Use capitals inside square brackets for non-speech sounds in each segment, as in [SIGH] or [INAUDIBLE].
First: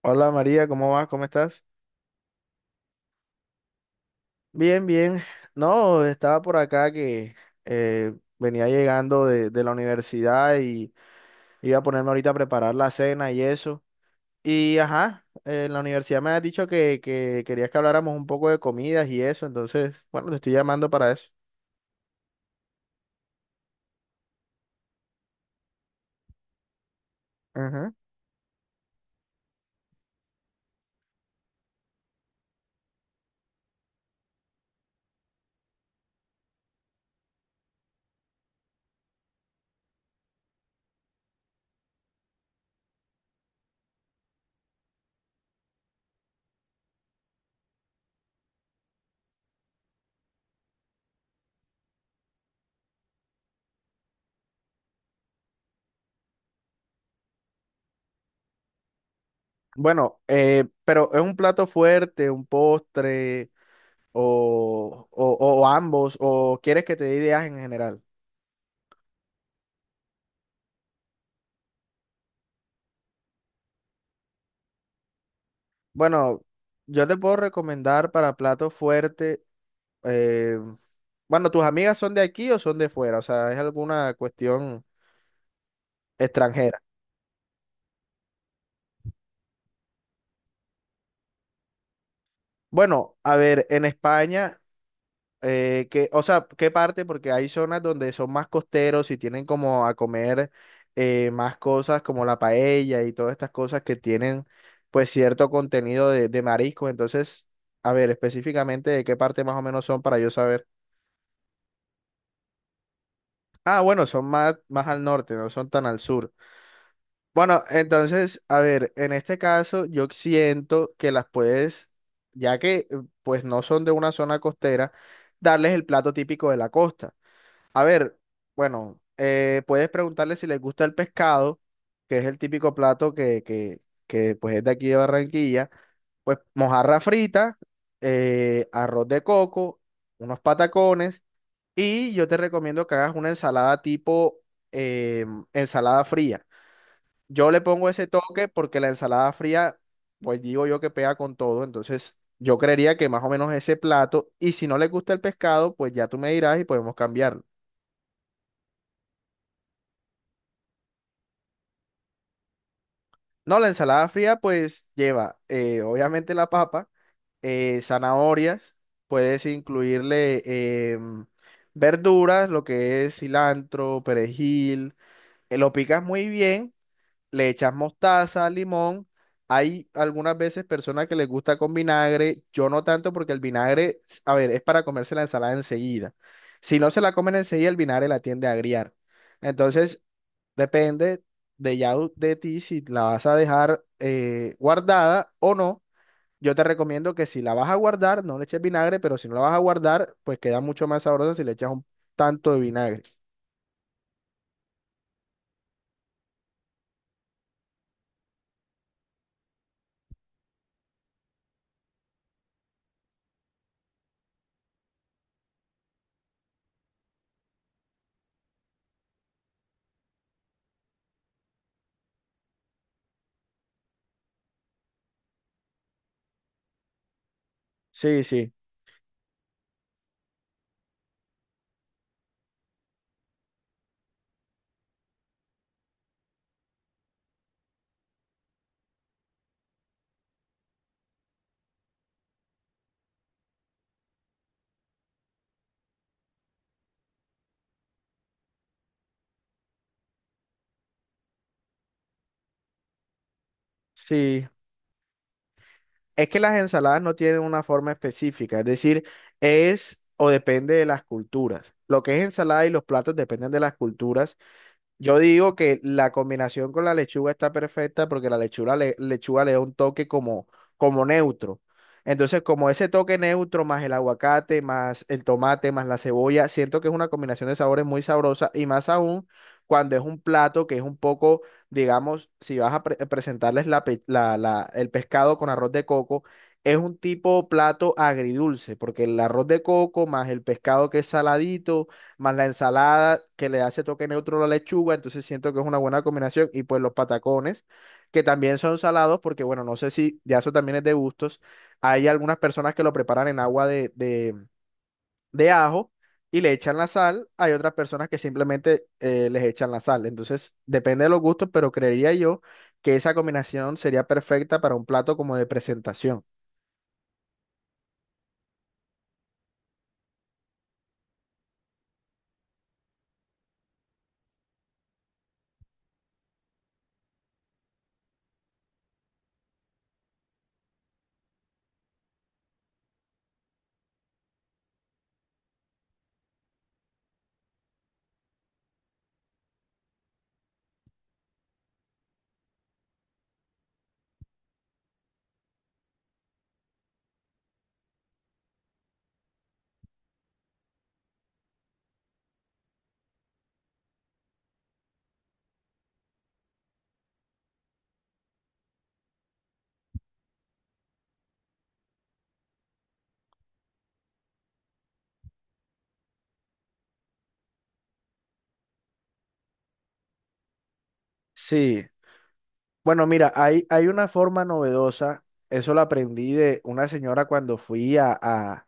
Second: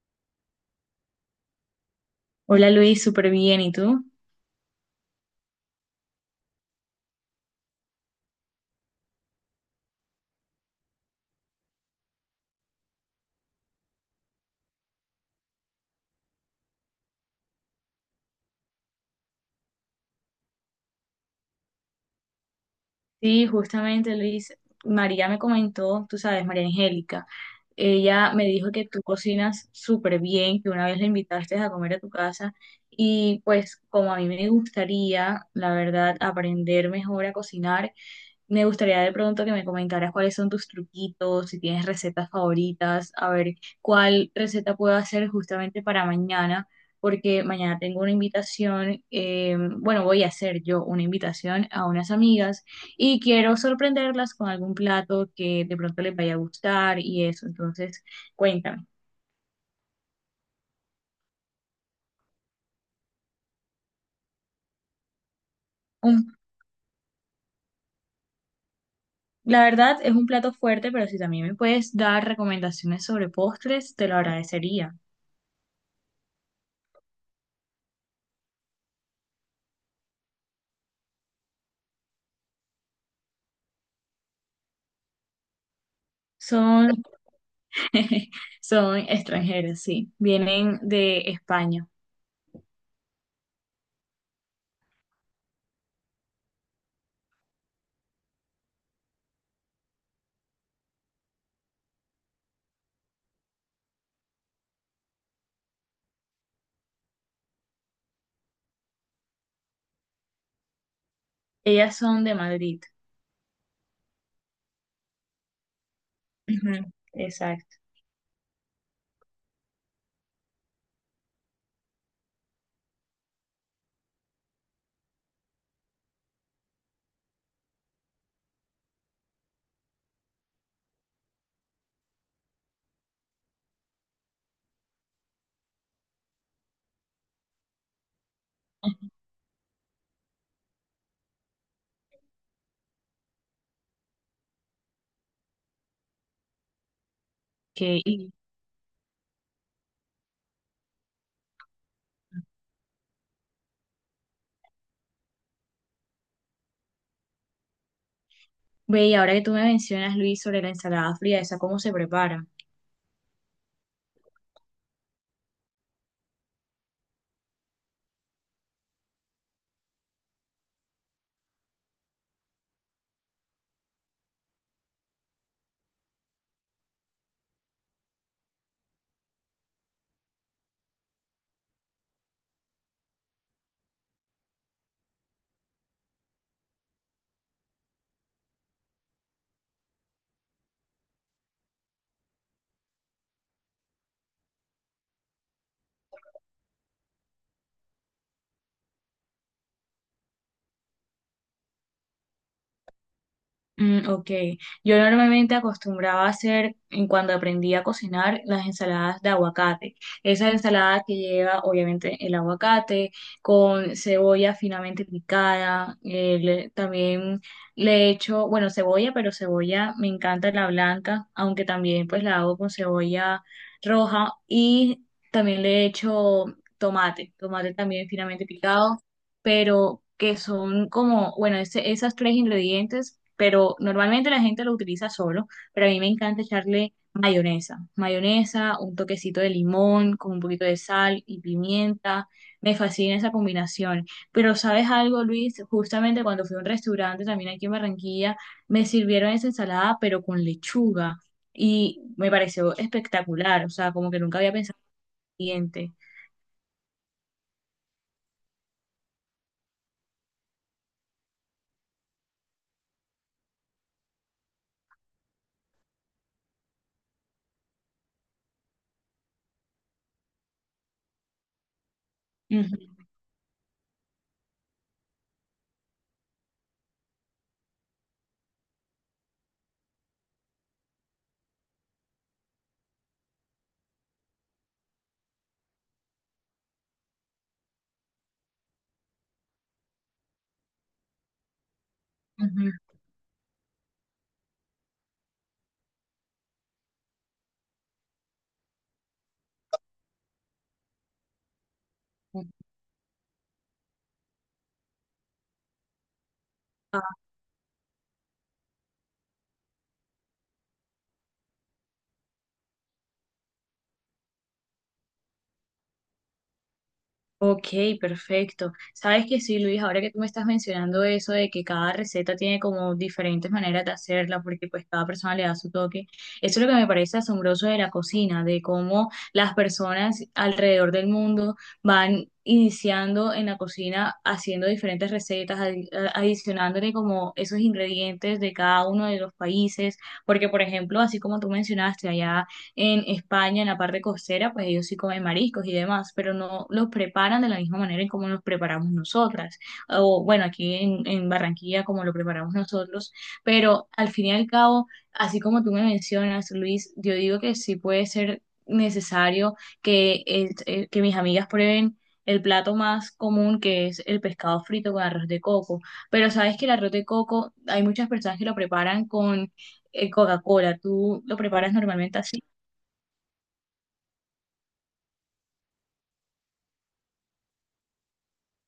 Hola María, ¿cómo vas? ¿Cómo estás? Hola Luis, súper bien. ¿Y tú? Bien, bien. No, estaba por acá que eh, venía llegando de la universidad y iba a ponerme ahorita a preparar la cena y eso. Y ajá, en la universidad me has dicho que querías que habláramos un poco de comidas y eso, entonces, bueno, te estoy llamando para eso. Sí, justamente Luis, María me comentó, tú sabes, María Angélica, Ujú. ella me dijo que tú cocinas súper bien, que una vez la invitaste a comer a tu casa y pues como a mí me gustaría, la verdad, aprender mejor a cocinar. Me gustaría de pronto que me comentaras cuáles son tus truquitos, si tienes recetas favoritas, a ver cuál receta puedo hacer justamente para mañana, porque mañana tengo una invitación, bueno, voy a hacer yo una invitación a unas amigas y quiero sorprenderlas con algún plato que de pronto les vaya a gustar y eso. Entonces, cuéntame. Bueno, pero ¿es un plato fuerte, un postre o, o ambos? Un- ¿O quieres que te dé ideas en general? la verdad es un plato fuerte, pero si también me puedes dar recomendaciones sobre postres, te lo agradecería. Bueno, yo te puedo recomendar para plato fuerte. eh, bueno, ¿tus amigas son de aquí o son de fuera? O sea, ¿es alguna cuestión extranjera? Son [LAUGHS] Son extranjeras, sí. Vienen de España. Bueno, a ver, en España, que, o sea, ¿qué parte? Porque hay zonas donde son más costeros y tienen como a comer, más cosas como la paella y todas estas cosas que tienen pues cierto contenido de mariscos. Entonces, a ver, específicamente de qué parte más o menos son para yo saber. Ellas son de Madrid. Ah, bueno, son más, más al norte, no son tan al sur. Ujú, Bueno, exacto. entonces, a ver, en este caso yo siento que las puedes, ya que pues no son de una zona costera, darles el plato típico de la costa. A ver, bueno, puedes preguntarles si les gusta el pescado, que es el típico plato que pues es de aquí de Barranquilla, pues mojarra frita, arroz de coco, unos patacones. Y yo te recomiendo que hagas una ensalada tipo eh, ensalada fría. Yo le pongo Ok. ese Y toque porque la ensalada fría, pues digo yo que pega con todo. Entonces, yo creería que más o menos ese plato. Y si no le gusta el pescado, pues ya tú me dirás y podemos cambiarlo. ve, y ahora que tú me mencionas, Luis, sobre la ensalada fría, ¿esa cómo se prepara? No, la ensalada fría, pues lleva obviamente la papa, zanahorias, puedes incluirle verduras, lo que es cilantro, perejil. Lo picas muy bien, le echas mostaza, limón. Hay algunas veces personas que les gusta con vinagre, yo no tanto porque el vinagre, a ver, es para comerse la ensalada enseguida. Si no se la comen enseguida, el vinagre la tiende a agriar. Entonces, depende de ti si la vas a dejar, guardada o no. Yo te recomiendo que si la vas a guardar, no le eches vinagre, pero si no la vas a guardar, pues queda mucho más sabrosa si le echas un tanto de vinagre. Mm, ok, yo normalmente acostumbraba a hacer, en cuando aprendí a cocinar, las ensaladas de aguacate. Esa ensalada que lleva obviamente el aguacate con cebolla finamente picada, también le echo, bueno, cebolla, pero cebolla me encanta la blanca, aunque también pues la hago con cebolla roja y también le echo tomate, tomate también Sí, finamente sí, picado, pero que son como, bueno, ese, esas tres ingredientes, pero normalmente la gente lo utiliza solo, pero a mí me encanta echarle mayonesa, mayonesa, un toquecito de limón con un poquito de sal y pimienta. Me fascina esa combinación. Pero ¿sabes algo, Luis? Justamente cuando fui a un restaurante también aquí en Barranquilla, me sirvieron esa ensalada, pero con lechuga. Y me pareció espectacular, o sea, como que nunca sí. había pensado en el siguiente. Es que las ensaladas no tienen una forma específica, es decir, es o depende de las culturas. Lo que es ensalada y los platos dependen de las culturas. Yo digo que la combinación con la lechuga está perfecta porque la lechuga le da un toque como, como neutro. Entonces, como ese Ujú, toque neutro más el aguacate, más el tomate, más la cebolla, siento que es una combinación de sabores muy sabrosa y más aún cuando es un plato que es un poco, digamos, si vas a presentarles la pe- la- la- el pescado con arroz de coco, es un tipo plato agridulce porque el arroz de coco más el pescado que es saladito más la ujú. ensalada que le hace toque neutro a la lechuga, entonces siento que es una buena combinación, y pues los patacones, que también son salados, porque bueno, no sé si ya eso también es de gustos, hay algunas Ujú. personas que lo preparan en agua de ajo y le echan la sal, hay otras personas que simplemente les echan la sal, entonces depende de los gustos, pero creería yo que esa combinación sería perfecta para un plato como de presentación. Ok, perfecto. Sabes que sí, Luis, ahora que tú me estás mencionando eso de que cada receta tiene como diferentes maneras de hacerla, porque pues cada persona le da su toque, eso es lo que me parece asombroso de la cocina, de cómo las personas alrededor del mundo van iniciando en la cocina haciendo diferentes recetas, adicionándole como esos ingredientes de cada uno de los países, porque por ejemplo, así como tú mencionaste, allá en España, en la parte costera, pues ellos sí comen mariscos y demás, pero no los preparan de la misma manera en como los preparamos nosotras, o bueno, aquí en Barranquilla como lo preparamos nosotros, pero al fin y al cabo, así como tú me mencionas, Luis, yo digo que sí puede ser necesario que mis amigas prueben el plato más común que es el pescado frito con arroz de coco. Pero sabes que el arroz de coco, hay muchas personas que lo preparan con Coca-Cola. ¿Tú lo preparas Sí. normalmente así? Bueno, mira, hay una forma novedosa, eso lo aprendí de una señora cuando fui a, a-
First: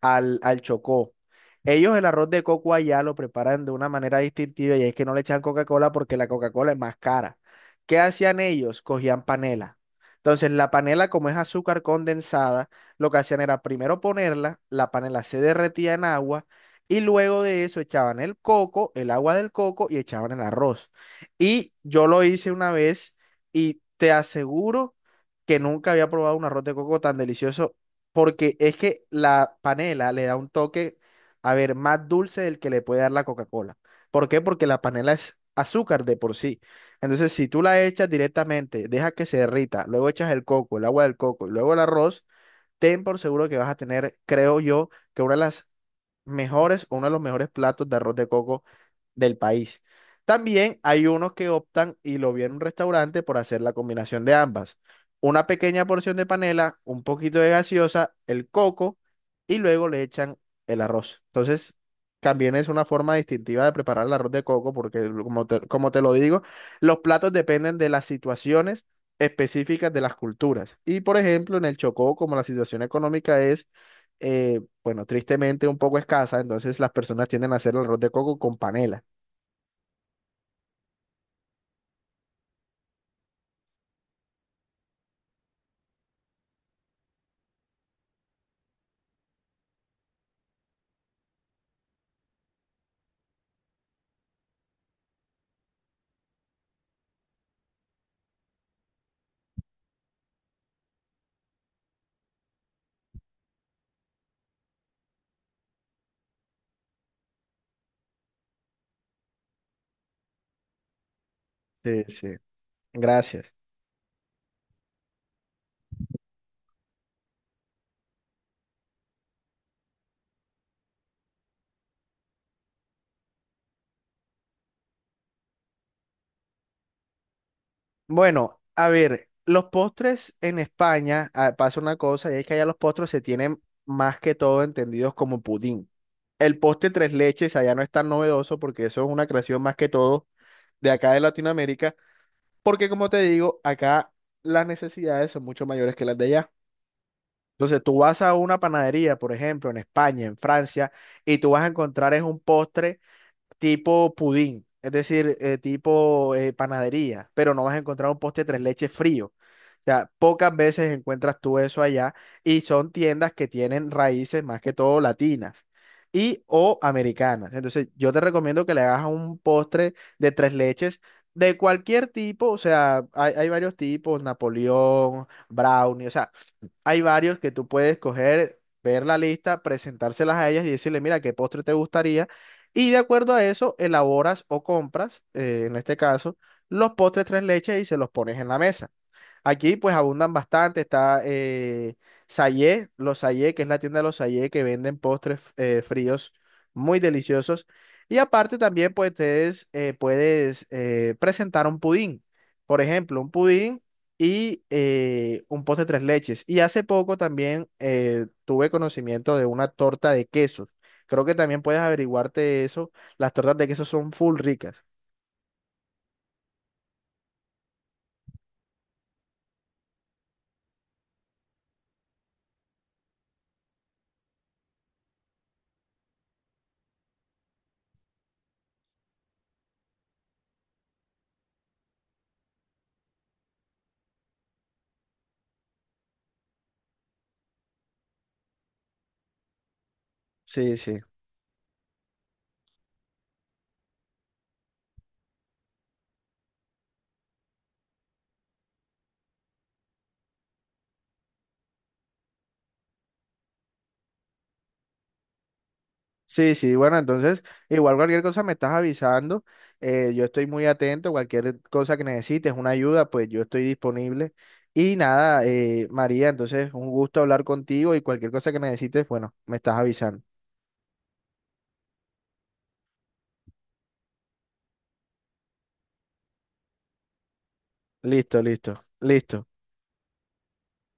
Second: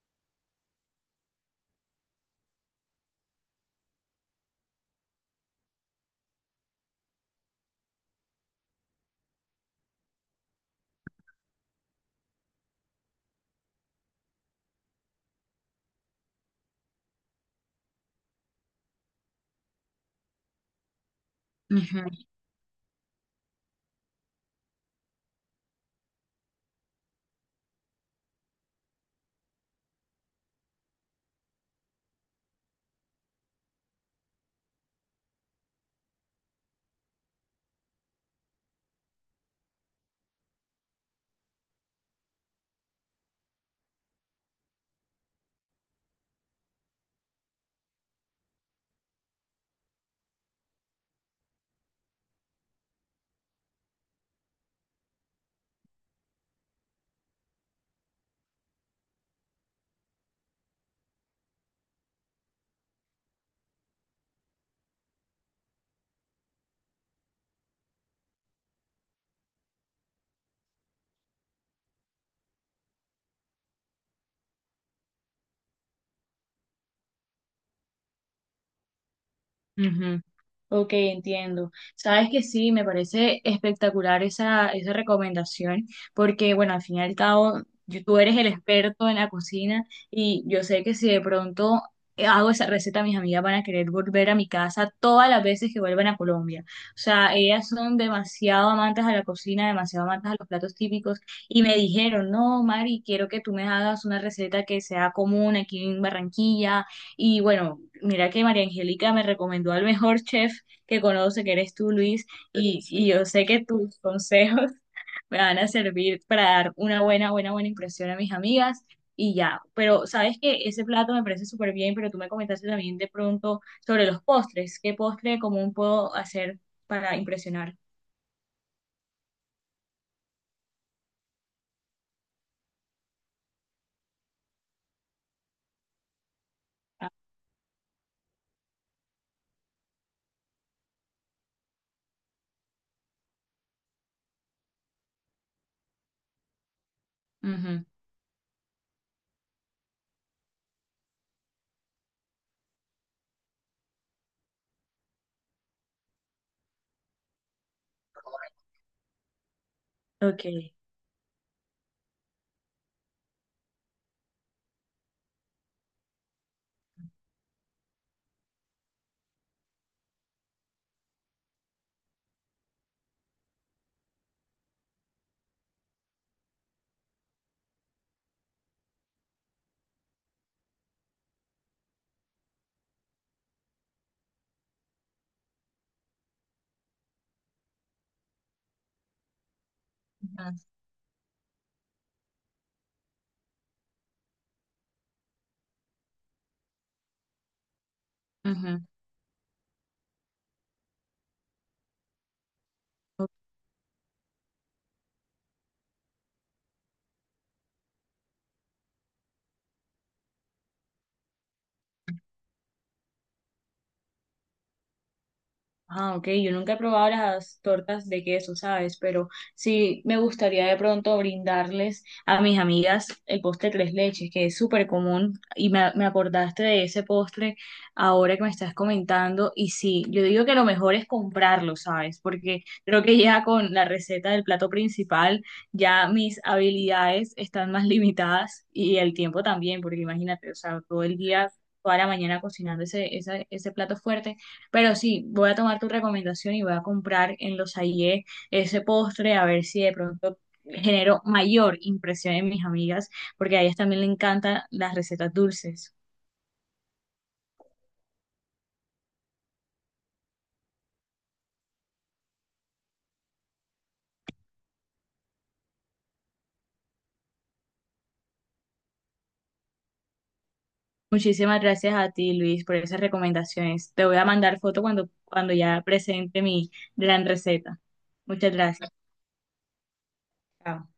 al, al Chocó. Ellos el arroz de coco allá lo preparan de una manera distintiva y es que no le echan Coca-Cola porque la Coca-Cola es más cara. ¿Qué hacían ellos? Cogían panela. Entonces la panela, como es azúcar condensada, lo que hacían era primero ponerla, la panela se derretía en agua y luego de eso echaban el coco, el agua del coco y echaban el arroz. Y yo Ujú, lo hice una vez y te aseguro que nunca había probado un arroz de coco tan delicioso porque es que la panela le da un toque, a ver, más dulce del que le puede dar la Coca-Cola. ¿Por qué? Porque la panela es azúcar de por sí. Entonces, si tú la echas directamente, dejas que se derrita, luego echas el coco, el agua del coco y luego el arroz, ten por seguro que vas a tener, creo yo, que una de las mejores, uno de los mejores platos de arroz de coco del país. También hay unos que optan, y lo vi en un restaurante, por hacer la combinación de ambas. Una pequeña porción de panela, un poquito de gaseosa, el coco, y luego le echan el arroz. Entonces, también es una forma distintiva de preparar el arroz de coco, porque como te lo digo, los platos dependen de las situaciones específicas de las culturas. Y por ejemplo, en el Chocó, como la situación económica es... eh, bueno, tristemente un poco escasa, entonces las personas tienden a hacer el arroz de coco con panela. ujú. Ok, entiendo. Sabes que sí, me parece espectacular esa recomendación, porque bueno, al fin y al cabo, tú eres el experto en la cocina y yo sé que si de pronto hago esa receta, mis amigas van a querer volver a mi casa todas las veces que vuelvan a Colombia. O sea, ellas son demasiado amantes a la cocina, demasiado amantes a los platos típicos y me dijeron, no, Mari, quiero que tú me hagas una receta que sea común aquí en Barranquilla. Y bueno, mira que María Angélica me recomendó al mejor [LAUGHS] chef que conoce, que eres tú, Sí, Luis, sí, y yo sé gracias. que tus consejos [LAUGHS] me van a servir para dar una buena, buena, buena impresión a mis amigas y ya. Pero sabes que ese plato me parece súper bien, pero tú me comentaste también de pronto sobre los postres. ¿Qué postre común puedo hacer para impresionar? Bueno, a ver, los postres en España, ah, pasa una cosa, y es que allá los postres se tienen más que todo entendidos como pudín. El postre Ah, tres leches allá no es tan novedoso porque eso es una creación más que todo de acá de Latinoamérica, porque como te digo, acá las necesidades son mucho mayores que las de allá. Entonces ujú. tú vas a una panadería, por ejemplo, en España, en Francia, y tú vas a encontrar es un postre tipo pudín, es decir, tipo panadería, pero no vas a encontrar un postre tres leches frío. O sea, Ok. pocas veces encuentras tú eso allá y son tiendas que tienen raíces más que todo latinas y o americanas. Entonces, yo te recomiendo que le hagas un postre de tres leches de cualquier tipo, o sea, hay varios tipos, Napoleón, brownie, o sea, hay varios que tú puedes coger, ver la lista, presentárselas a ellas y decirle, mira, qué postre te gustaría. Y de acuerdo a eso, elaboras o compras, en este caso, los postres tres leches y se los pones en la mesa. Aquí pues abundan bastante, está Sayé, los Sayé, que es la tienda de los Sayé, que venden postres fríos muy deliciosos. Y aparte Ujú, también pues ustedes puedes presentar un pudín, por ejemplo, ujú. un pudín y un postre tres leches. Y hace poco también tuve conocimiento de una torta de quesos. Creo que también puedes averiguarte eso. Las tortas de queso son full ricas. Ah, ok, yo nunca he probado las tortas de queso, ¿sabes? Pero sí me gustaría de pronto brindarles a mis amigas el postre tres leches, que es súper común y me acordaste de ese postre ahora que me estás comentando y sí, yo digo que lo mejor es comprarlo, ¿sabes? Porque creo que ya con la receta del plato principal ya mis habilidades están más [LAUGHS] limitadas y el tiempo también, porque imagínate, o Sí, sea, sí. todo el día, toda la mañana cocinando ese plato fuerte, pero sí, voy a tomar tu recomendación y voy a comprar en los Aie ese postre a ver si de pronto genero mayor impresión en mis amigas, porque a ellas también le encantan las recetas dulces. Sí, sí, bueno, entonces, igual cualquier cosa me estás avisando, yo estoy muy atento, cualquier cosa que necesites, una ayuda, pues yo estoy disponible. Y nada, María, entonces, un gusto hablar contigo y cualquier cosa que necesites, bueno, me estás avisando. Muchísimas gracias a ti, Luis, por esas recomendaciones. Te voy a mandar foto cuando ya presente mi gran receta. Listo, Muchas listo, gracias. listo. Chao.